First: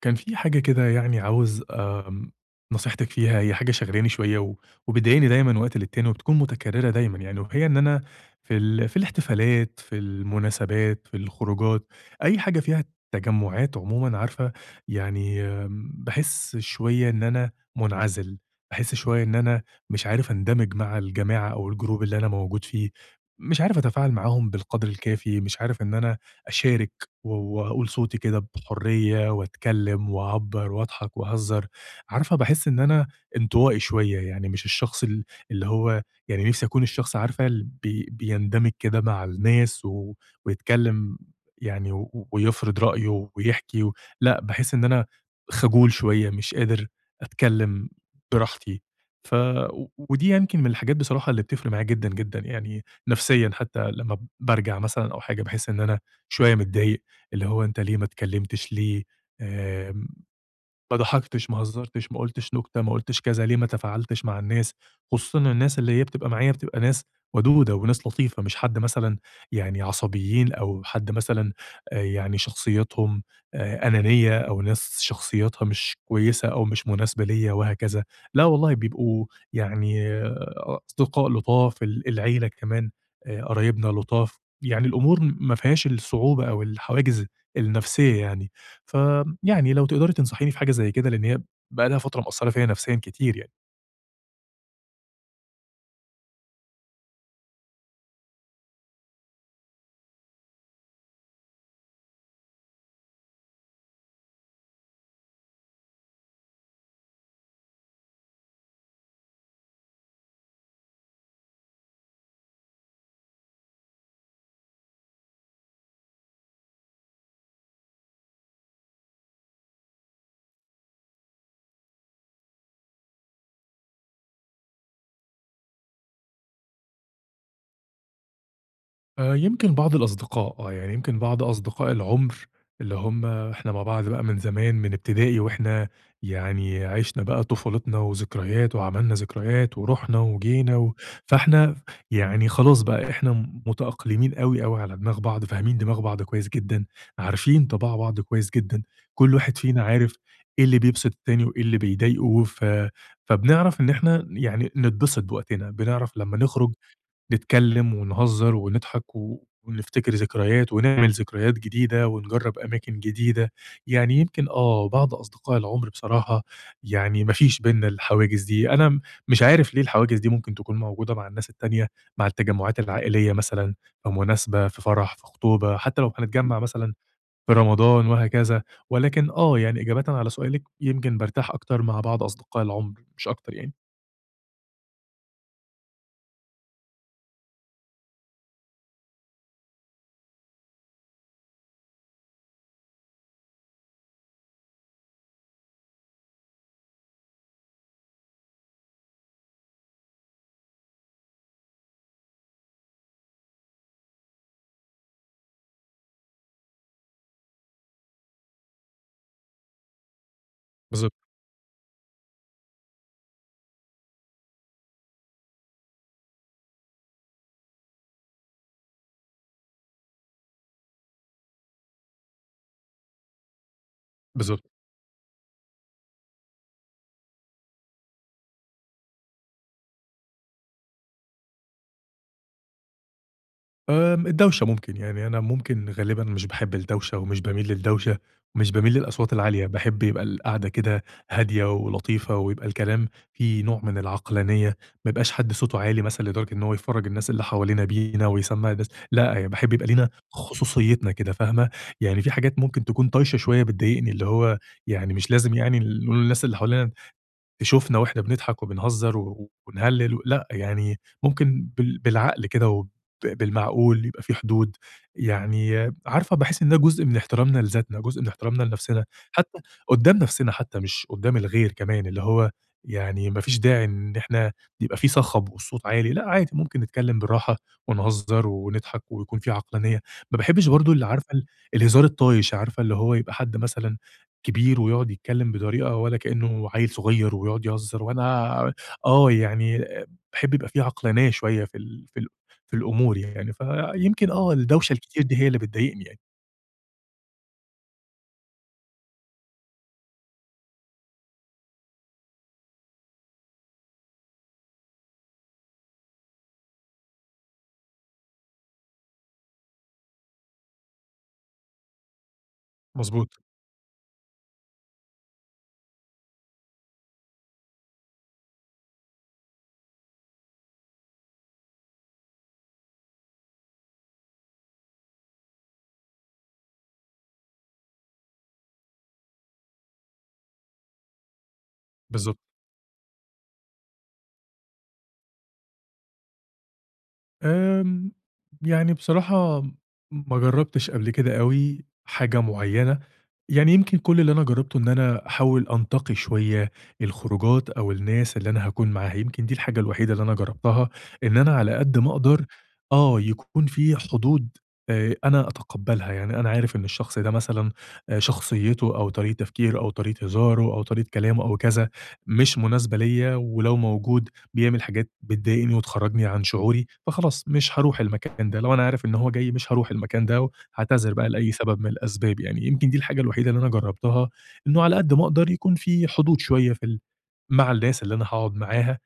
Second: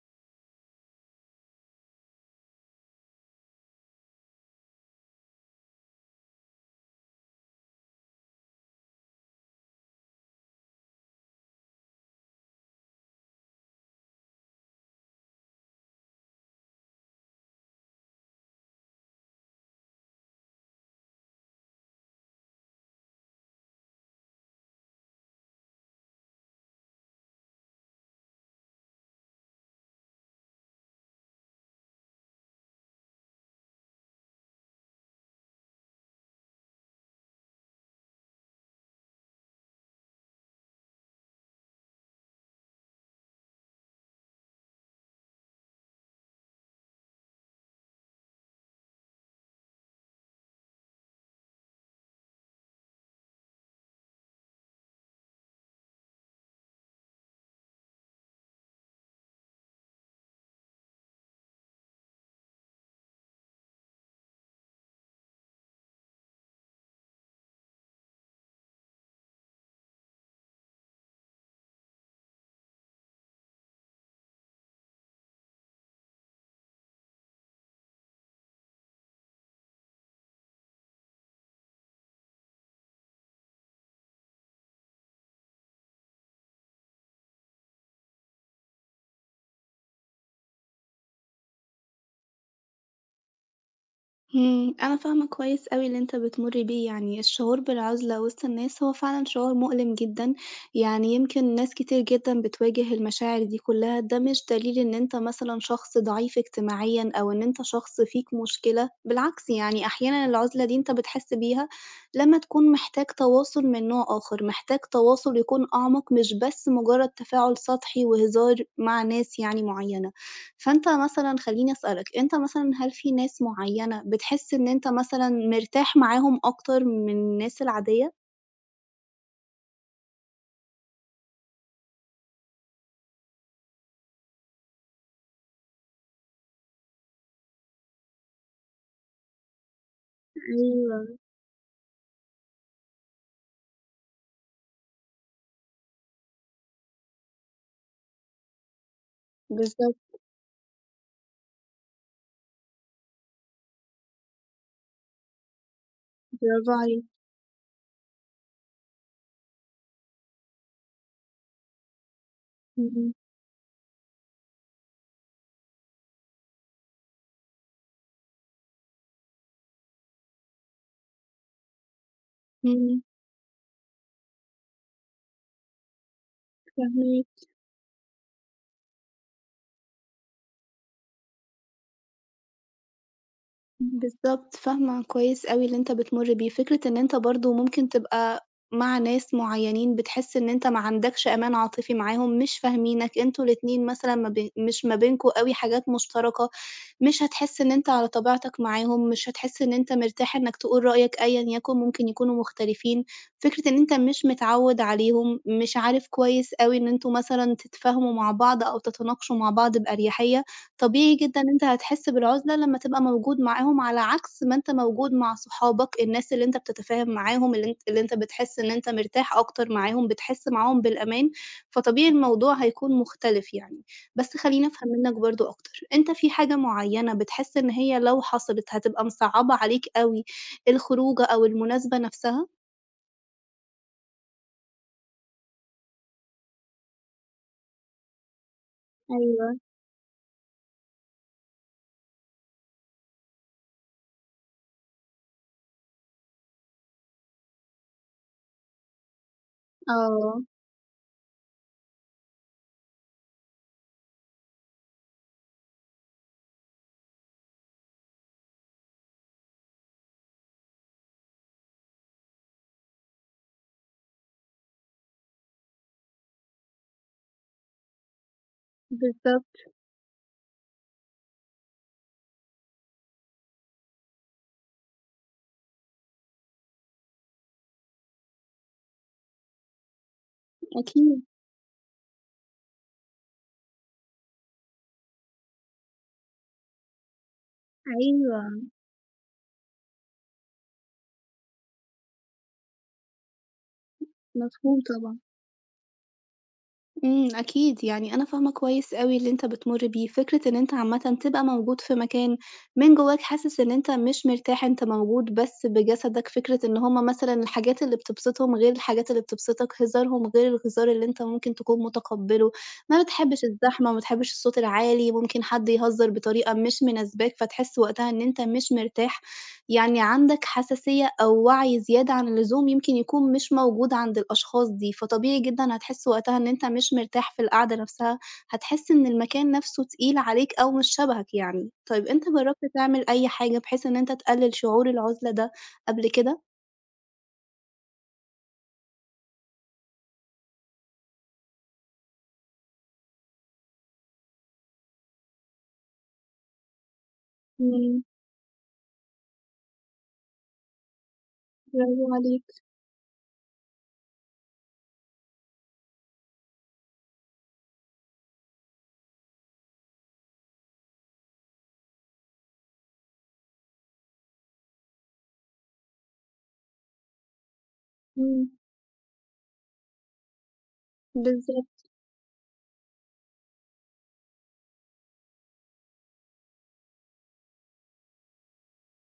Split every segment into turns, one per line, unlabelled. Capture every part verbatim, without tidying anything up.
كان في حاجة كده يعني عاوز آمم، نصيحتك فيها، هي حاجة شاغلاني شوية و وبتضايقني دايمًا وقت للتاني وبتكون متكررة دايمًا يعني، وهي إن أنا في ال في الاحتفالات، في المناسبات، في الخروجات، أي حاجة فيها تجمعات عمومًا عارفة، يعني آمم، باحس شوية إن أنا منعزل، باحس شوية إن أنا مش عارف أندمج مع الجماعة أو الجروب اللي أنا موجود فيه، مش عارف أتفاعل معاهم بالقدر الكافي، مش عارف إن أنا أشارك. و وأقول صوتي كده بحرية وأتكلّم وأعبّر وأضحك وأهزّر، عارفة باحس إن أنا انطوائي شوية، يعني مش الشخص ال اللي هو يعني نِفْسي أكون الشخص عارفة اللي بي بيندمج كده مع الناس و ويتكلّم يعني و ويفرض رأيه ويحكي و لأ، باحس إن أنا خجول شوية، مش قادر أتكلّم براحتي، ف و ودي يمكن من الحاجات بصراحة اللي بتفرق معايا جدًا، جدًا يعني نفسيًا حتّى لمّا بارجع مثلًا أو حاجة باحس إن أنا شوية متضايق. اللي هو أنت ليه ما اتكلمتش ليه، آآ، ما ضحكتش، ما هزّرتش، ما قُلتش نكتة، ما قُلتش كذا، ليه ما تفاعلتش مع الناس، خصوصًا إن الناس اللي هي بتبقى معايا بتبقى ناس ودودة وناس لطيفة، مش حد مثلًا يعني عصبيين أو حد مثلًا آآ يعني شخصيتهم آآ أنانية أو ناس شخصياتها مش كويسة أو مش مناسبة ليّا وهكذا، لا والله بيبقوا يعني آه، أصدقاء لطاف، ال العيلة كمان آآ قرايبنا لطاف، يعني الأمور ما فيهاش الصعوبة أو الحواجز النفسية يعني. فيعني لو تقدري تنصحيني في حاجة زي كده، لإن هي بقى لها فترة مأثّرة فيّا نفسيًا كتير يعني.
إمم، أنا فاهمة كويس أوي اللي أنت بتمُر بيه، يعني الشعور بالعزلة وسط الناس هو فعلًا شعور مؤلم جدًا، يعني يمكن ناس كتير جدًا بتواجه المشاعر دي كلّها، ده مش دليل إن أنت مثلًا شخص ضعيف اجتماعيًا أو إن أنت شخص فيك مشكلة، بالعكس يعني أحيانًا العزلة دي أنت بتحس بيها لمّا تكون محتاج تواصل من نوع آخر، محتاج تواصل يكون أعمق مش بس مجرد تفاعل سطحي وهزار مع ناس يعني معيّنة. فأنت مثلًا خلّيني أسألك، أنت مثلًا هل في ناس معيّنة بتحس إن أنت مثلًا مرتاح معاهم أكتر من الناس العادية؟
آآ، يمكن بعض الأصدقاء آه، يعني يمكن بعض أصدقاء العُمر اللي هُم إحنا مع بعض بقى من زمان من ابتدائي وإحنا يعني عِشنا بقى طفولتنا وذكريات وعملنا ذكريات ورُحنا وجينا و
أيوه،
فإحنا يعني خلاص بقى إحنا متأقلمين أوي، أوي على دماغ بعض، فاهمين دماغ بعض كويس جدًا، عارفين طباع بعض كويس جدًا، كل واحد فينا
بالضبط،
عارف إيه اللي بيبسط التاني وإيه اللي بيضايقه، ف فبنعرف إن إحنا يعني نتبسط بوقتنا، بنعرف لمّا
برافو
نخرج
عليك،
نتكلّم ونهزّر ونضحك و ونفتكر ذكريات ونعمل ذكريات جديدة ونجرّب أماكن
إمم،
جديدة. يعني يمكن آه، بعض أصدقاء العُمر بصراحة يعني ما فيش بيننا الحواجز دي. أنا م مش عارف ليه الحواجز دي ممكن تكون موجودة مع الناس التانية، مع التجمُّعات
إمم،
العائلية مثلًا، في مناسبة، في فرح، في خطوبة، حتّى لو هنتجمّع مثلًا
فاهماك.
في رمضان وهكذا. ولكن آه، يعني إجابةً على سؤالِك، يمكن بارتاح أكتر مع بعض أصدقاء العُمر مش أكتر يعني.
بالضبط، فاهمة كويس أوي اللي أنت بتمُر بيه، فكرة إن أنت برضه ممكن تبقى مع ناس معيّنين بتحس إن أنت ما عندكش أمان عاطفي معاهم، مش فاهمينك، أنتم الاتنين مثلًا ما بين مش ما بينكم أوي حاجات مشتركة، مش هتحس إن أنت على طبيعتك معاهم، مش هتحس إن أنت مرتاح إنك تقول رأيك أيًا يكن، ممكن يكونوا مختلفين، فكرة إن أنت مش متعوّد عليهم، مش عارف كويس أوي إن أنتم مثلًا تتفاهموا مع بعض أو تتناقشوا مع بعض بأريحية.
بالضبط،
طبيعي جدًا ان أنت هتحس بالعُزلة لمّا تبقى موجود معاهم، على عكس ما أنت موجود مع صحابك، الناس اللي أنت بتتفاهم معاهم، اللي أنت اللي أنت بتحس إن أنت مرتاح أكتر معاهم، بتحس معاهم بالأمان، فطبيعي الموضوع هيكون مختلف يعني. بس خلّيني
بالضبط.
أفهم منّك برضه أكتر، أنت في حاجة معيّنة بتحس إن هي لو حصلت هتبقى مصعّبة عليك أوي الخروجة أو المناسبة نفسها؟
آمم، الدوشة ممكن، يعني أنا ممكن غالبًا مش باحب الدوشة ومش باميل للدوشة ومش باميل للأصوات
أيوه،
العالية، باحب يبقى القعدة كده هادية ولطيفة ويبقى الكلام فيه نوع من العقلانية، ما يبقاش حد صوته عالي مثلًا لدرجة إن هو يفرّج الناس اللي حوالينا بينا ويسمّع الناس لأ، يعني باحب يبقى لينا
آه،
خصوصيتنا كده فاهمة؟ يعني في حاجات ممكن تكون طايشة شوية بتضايقني، اللي هو يعني مش لازم يعني ال نقول للناس اللي حوالينا تشوفنا وإحنا بنضحك وبنهزّر و ونهلِّل و لأ، يعني ممكن بال بالعقل كده وب بالمعقول، يبقى في حدود. يعني عارفة باحس إن ده جزء من احترامنا لذاتنا، جزء من احترامنا لنفسنا،
بالضبط،
حتّى قُدّام نفسنا حتّى مش قُدّام الغير كمان، اللي هو يعني ما فيش داعي إن إحنا يبقى في صخب والصوت عالي، لأ عادي ممكن نتكلّم بالراحة ونهزّر ونضحك ويكون في عقلانية. ما باحبّش برضه اللي
أكيد،
عارفة ال الهزار الطايش، عارفة اللي هو يبقى حد مثلًا كبير ويقعد يتكلّم بطريقة ولا كإنّه عيّل صغير ويقعد يهزّر،
أيوه،
وأنا آه، يعني باحب يبقى في عقلانية شوية في ال في ال في الأمور يعني، فيمكن آه،
مفهوم
الدوشة
طبعًا.
الكتير دي هي اللي بتضايقني يعني.
إمم، أكيد، يعني أنا فاهمة كويس أوي اللي أنت بتمُر بيه، فكرة إن أنت عامةً تبقى موجود في مكان من جواك حاسس إن أنت مش مرتاح، أنت موجود بس بجسدك، فكرة إن هم مثلًا الحاجات اللي بتبسطهم غير الحاجات اللي بتبسطك، هزارهم غير الهزار اللي أنت ممكن تكون متقبّله، ما
مضبوط،
بتحبّش الزحمة، ما بتحبّش الصوت العالي، ممكن حد يهزّر بطريقة مش مناسباك، فتحس وقتها إن أنت مش مرتاح. يعني عندك حساسية أو وعي زيادة عن اللزوم يمكن يكون مش موجود عند الأشخاص دي، فطبيعي جدًا هتحس وقتها إن أنت مش مرتاح في القعدة نفسها، هتحس إن المكان نفسه تقيل عليك أو مش شبهك يعني. طيب أنت
بالضبط.
جربت تعمل أي حاجة بحيث إن أنت تقلل شعور العزلة ده قبل كده؟
آمم، يعني بصراحة ما جرّبتش قبل كده أوي حاجة معيّنة، يعني يمكن كل اللي أنا جرّبته إن أنا أحاول أنتقي شوية الخروجات أو
إمم،
الناس اللي أنا هاكون معاها، يمكن دي الحاجة الوحيدة اللي أنا جرّبتها، إن أنا على قد ما
برافو عليك،
أقدر آه، يكون في حدود، آآ، أنا أتقبّلها، يعني أنا عارف إن الشخص ده مثلًا آآ، شخصيته أو طريقة تفكيره أو طريقة هزاره أو طريقة كلامه أو كذا مش مناسبة ليّا، ولو موجود بيعمل حاجات بتضايقني وتخرّجني عن شعوري، فخلاص مش هاروح
إمم،
المكان ده، لو أنا عارف إن هو جاي مش هاروح المكان ده، وهاعتذر بقى لأي سبب
بالضبط،
من الأسباب يعني، يمكن دي الحاجة الوحيدة اللي أنا جرّبتها، إنه على قد ما أقدر يكون في حدود شوية في ال مع الناس اللي أنا هاقعد معاها،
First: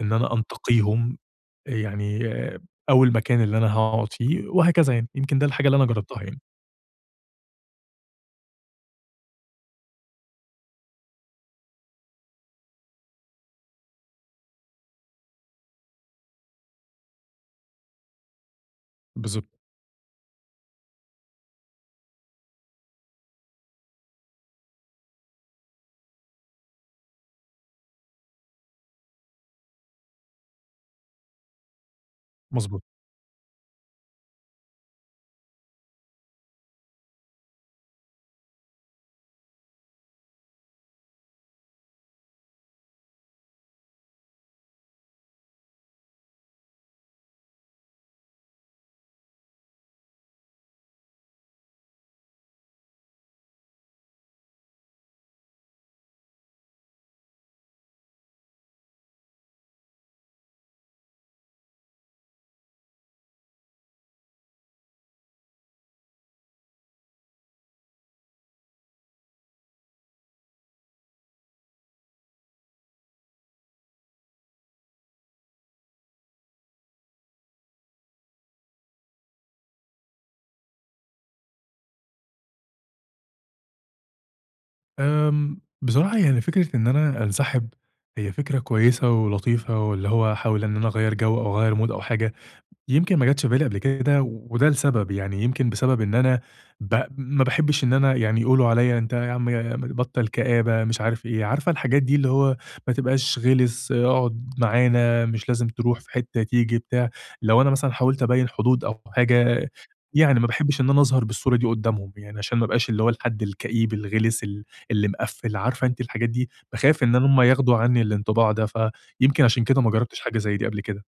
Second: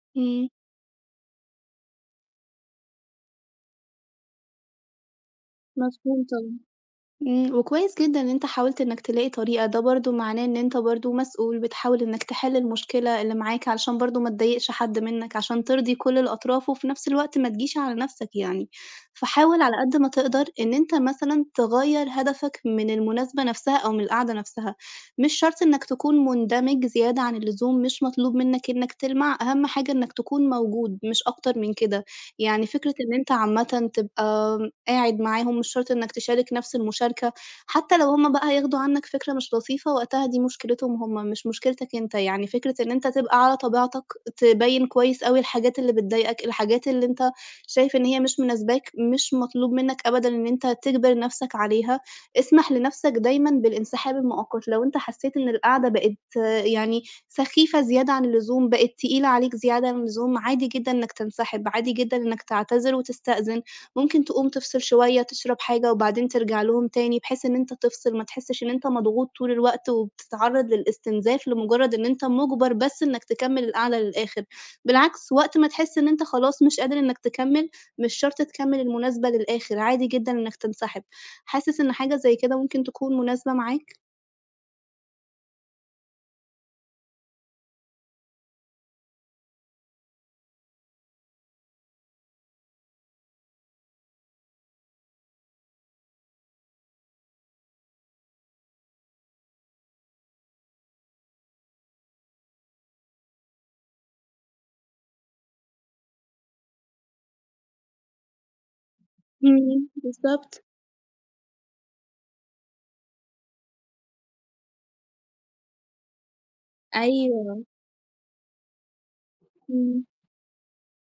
إن أنا
إمم،
أنتقيهم يعني آه، أو المكان اللي أنا هاقعد فيه وهكذا يعني، يمكن ده الحاجة اللي أنا جرّبتها
مفهوم
يعني.
طبعًا. إمم، وكويس جدًا إن أنت حاولت إنك تلاقي طريقة، ده برضه معناه إن أنت برضه مسؤول، بتحاول إنك تحل المشكلة اللي معاك علشان برضه ما تضايقش حد منك، عشان ترضي كل الأطراف، وفي نفس الوقت ما تجيش على نفسك يعني.
بالضبط.
فحاول على قد ما تقدر إن أنت مثلًا تغيّر هدفك من المناسبة نفسها أو من القعدة نفسها، مش شرط إنك تكون مندمج زيادة عن اللزوم، مش مطلوب منك إنك تلمع، أهم حاجة إنك تكون موجود مش أكتر من كده. يعني
مضبوط.
فكرة إن أنت عامةً تبقى قاعد معاهم، مش شرط إنّك تشارك نَفْس المشاركة، حتّى لو هُم بقى هياخدوا عنّك فكرة مش لطيفة، وقتها دي مشكلتهم هُم، مش مشكلتك أنت، يعني فكرة إن أنت تبقى على طبيعتك، تبيّن كويس أوي الحاجات اللي بتضايقك، الحاجات اللي أنت شايف إن هي مش مناسباك، مش مطلوب منّك أبدًا إن أنت تجبر نَفْسك عليها، اسمح لنَفْسك دايمًا بالانسحاب المؤقت، لو أنت حسّيت إن القعدة بقت آه، يعني سخيفة زيادة عن اللزوم، بقت تقيلة عليك زيادة عن اللزوم، عادي جدًا إنّك تنسحب، عادي جدًا إنّك تعتذر وتستأذن. ممكن تقوم تفصل شوية، تشرب حاجة، وبعدين ترجع لهم تاني، بحيث إن أنت تفصل، ما تحسّش إن أنت مضغوط طول الوقت، وبتتعرّض للاستنزاف لمجرد إن أنت مُجبر بس إنك تكمّل القعدة للآخر، بالعكس وقت ما تحس إن أنت خلاص مش قادر إنك تكمّل، مش شرط تكمّل المناسبة للآخر، عادي جدًا إنك تنسحب. حاسس إن حاجة زي كده ممكن تكون مناسبة معاك؟
آمم، بصراحة يعني فكرة إن أنا أنسحب هي فكرة كويسة ولطيفة، واللي هو أحاول إن أنا أغيّر جو أو أغيّر مود أو حاجة يمكن ما جاتش في بالي قبل كده، وده لسبب، يعني يمكن بسبب إن أنا ب ما باحبش إن أنا يعني يقولوا عليّا أنت يا عم بطّل كآبة، مش عارف إيه، عارفة الحاجات دي اللي هو ما تبقاش غِلِس، اقعد معانا، مش لازم تروح في حتة تيجي بتاع، لو أنا مثلًا حاولت أبيّن حدود أو حاجة،
إمم،
يعني ما
بالضبط.
باحبش إن أنا أظهر بالصورة دي قدّامهم، يعني عشان ما ابقاش اللي هو الحد الكئيب الغِلِس ال اللي مقفّل، عارفة أنتِ الحاجات دي، باخاف إن هم
أيوه،
ياخدوا عنّي الانطباع ده، فيمكن عشان كده ما
إمم.
جرّبتش حاجة زي دي قبل كده،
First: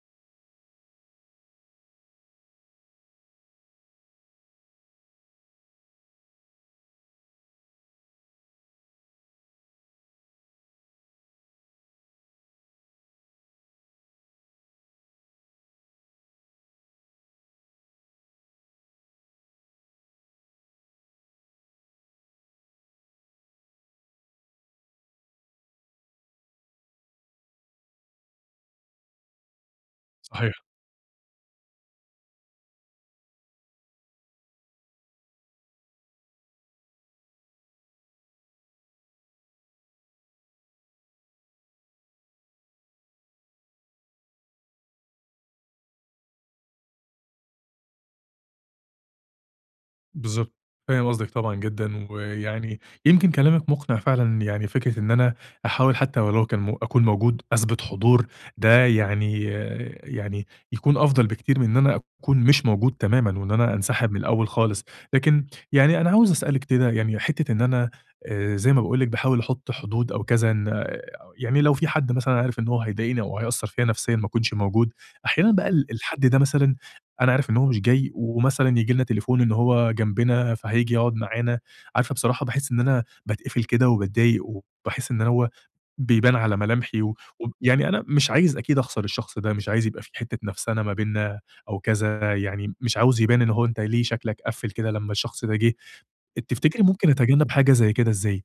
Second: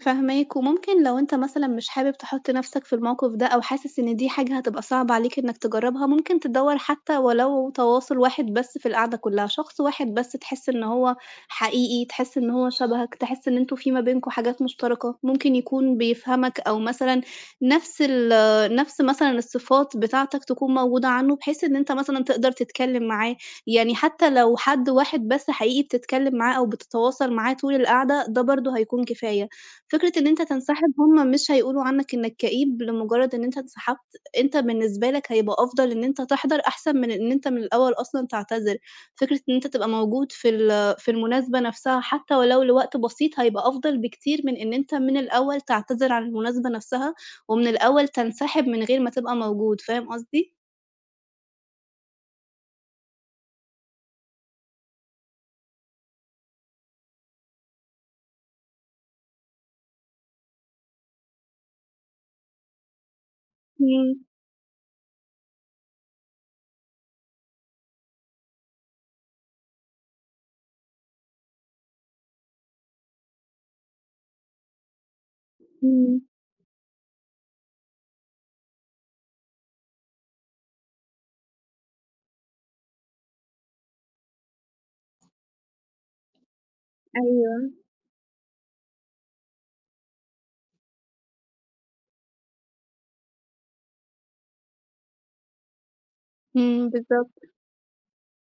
فاهماك، وممكن لو أنت مثلًا مش حابب تحُط نَفْسك في الموقِف ده أو حاسس إن دي حاجة هتبقى صعبة عليك إنّك تجرّبها، ممكن تدوّر حتى ولو تواصل واحد بس في القعدة كُلّها، شخص واحد بس تحس إن هو حقيقي، تحس إن هو شبهك، تحس إن أنتم في ما بينكم حاجات مشتركة، ممكن يكون بيفهمك أو مثلًا نَفْس ال نَفْس مثلًا الصفات بتاعتك تكون موجودة عنده، بحيث إن أنت مثلًا تقدر تتكلّم معاه، يعني حتى لو حد واحد بس حقيقي بتتكلّم معاه أو بتتواصل معاه طول القعدة، ده برضه هيكون كفاية. فكرة إن أنت
صحيح.
تنسحب هُم مش هيقولوا عنّك إنّك كئيب لمجرّد إن أنت انسحبت، أنت بالنسبة لك هيبقى أفضل إن أنت تحضر أحسن من إن أنت من الأول أصلًا تعتذر، فكرة إن أنت تبقى موجود في ال آه، في المناسبة نفسها حتى ولو لوقت بسيط هيبقى أفضل بكتير من إن أنت من الأول تعتذر عن المناسبة نفسها، ومن الأول تنسحب من غير ما تبقى موجود، فاهم قصدي؟
بالضبط. فاهم قصدِك طبعًا جدًا، ويعني يمكن كلامِك مقنع فعلًا، يعني فكرة إن أنا أحاول حتى ولو كان م أكون موجود أثبت حضور، ده يعني آه، يعني يكون أفضل بكتير من إن أنا أكون مش موجود تمامًا، وإن أنا أنسحب من
إمم،
الأول خالص. لكن يعني أنا عاوز أسألِك كده يعني حتة إن أنا، آآ زي ما باقول لِك باحاول أحط حدود أو كذا إن آه، يعني لو في حد مثلًا عارف إن هو هيضايقني أو هيأثّر فيّا نفسيًا ما أكونش موجود، أحيانًا بقى ال
إمم،
الحد ده مثلًا أنا عارف إن هو مش جاي، ومثلًا ييجي لنا تليفون إن هو جنبنا فهييجي يقعد معانا، عارفة بصراحة باحس إن أنا باتقفل كده وباتضايق، وباحس إن هو بيبان على ملامحي، و
أيوه،
ويعني أنا مش عايز أكيد أخسر الشخص ده، مش عايز يبقى في حتة نفسَنَة ما بيننا أو كذا، يعني مش عاوز يبان إن هو أنت ليه شكلك قفّل كده لمّا الشخص ده جه، تفتكري
إمم،
ممكن
بالضبط.
أتجنب حاجة زي كده إزاي؟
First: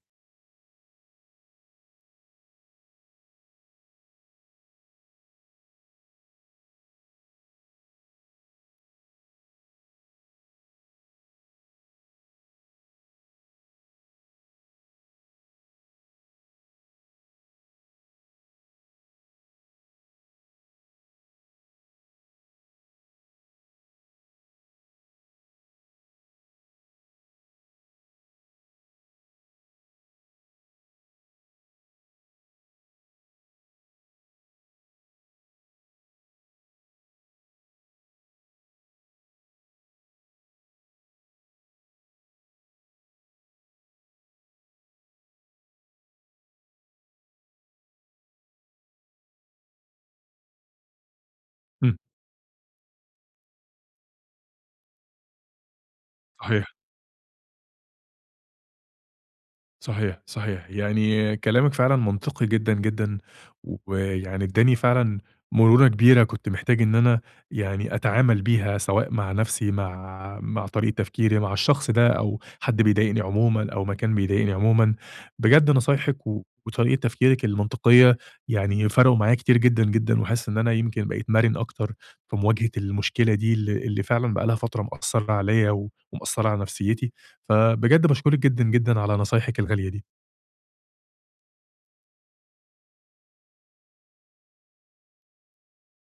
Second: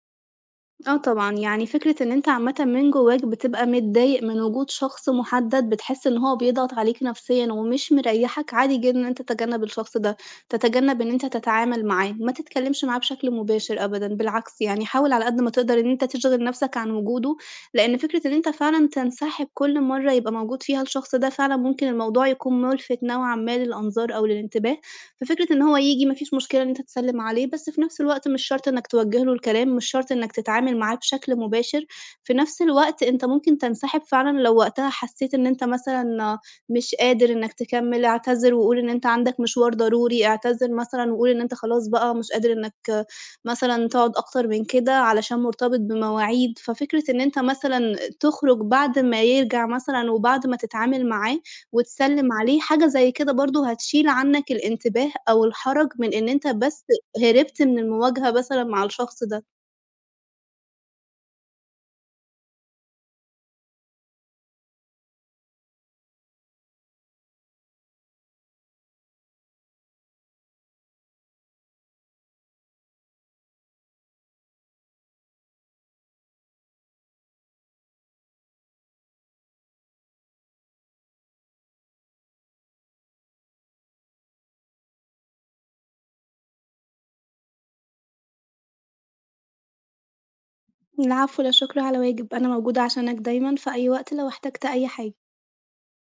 آه طبعًا، يعني فكرة إن أنت عامةً من جواك بتبقى متضايق من وجود شخص محدد بتحس إن هو بيضغط عليك نفسيًا ومش مريحك، عادي جدًا إن أنت تتجنب الشخص ده، تتجنب إن أنت تتعامل معاه، ما تتكلمش معاه بشكل مباشر أبدًا، بالعكس يعني حاول على قد ما تقدر إن أنت تشغل نفسك عن وجوده، لإن فكرة إن أنت فعلًا تنسحب كل مرة يبقى موجود فيها الشخص ده، فعلًا ممكن الموضوع يكون ملفت نوعًا ما للأنظار أو للانتباه. ففكرة إن هو ييجي ما فيش مشكلة إن أنت تسلِّم عليه، بس في نفس الوقت مش شرط إنّك توجّه له الكلام، مش شرط إنّك تتعامل معاه بشكل مباشر، في نفس الوقت أنت ممكن تنسحب فعلًا لو وقتها حسّيت إن أنت مثلًا مش قادر إنّك تكمّل، اعتذر وقُل إن أنت عندك مشوار ضروري، اعتذر مثلًا وقُل إن أنت خلاص بقى مش قادر إنّك مثلًا تقعد أكتر من كده علشان مرتبط بمواعيد، ففكرة إن أنت مثلًا تخرج بعد ما يرجع مثلًا وبعد ما تتعامل معاه،
إمم،
وتسلِّم عليه، حاجة زي كده برضه هتشيل عنّك الانتباه أو الحَرَج من إن أنت
صحيح.
بس هربت من المواجهة مثلًا مع الشخص ده.
صحيح، صحيح. يعني كلامِك فعلًا منطقي جدًا، جدًا، ويعني ادّاني فعلًا مرونة كبيرة كنت محتاج إن أنا يعني أتعامل بيها، سواء مع نَفْسي، مع مع طريقة تفكيري، مع الشخص ده أو حد بيضايقني عمومًا أو مكان بيضايقني عمومًا. بجد نصايحِك و وطريقة تفكيرِك المنطقية يعني فرقوا معايا كتير جدًا، جدًا، وحاسس إن أنا يمكن بقيت مرن أكتر في مواجهة المشكلة دي اللي اللي فعلًا بقى لها فترة مأثّرة عليّا و ومأثّرة على نَفْسيتي. فبجد باشكرِك جدًا، جدًا على نصايحِك الغالية دي.
العفو، لا شُكر على واجب، أنا موجودة عشانك دايمًا في أي وقت لو احتجت أي حاجة.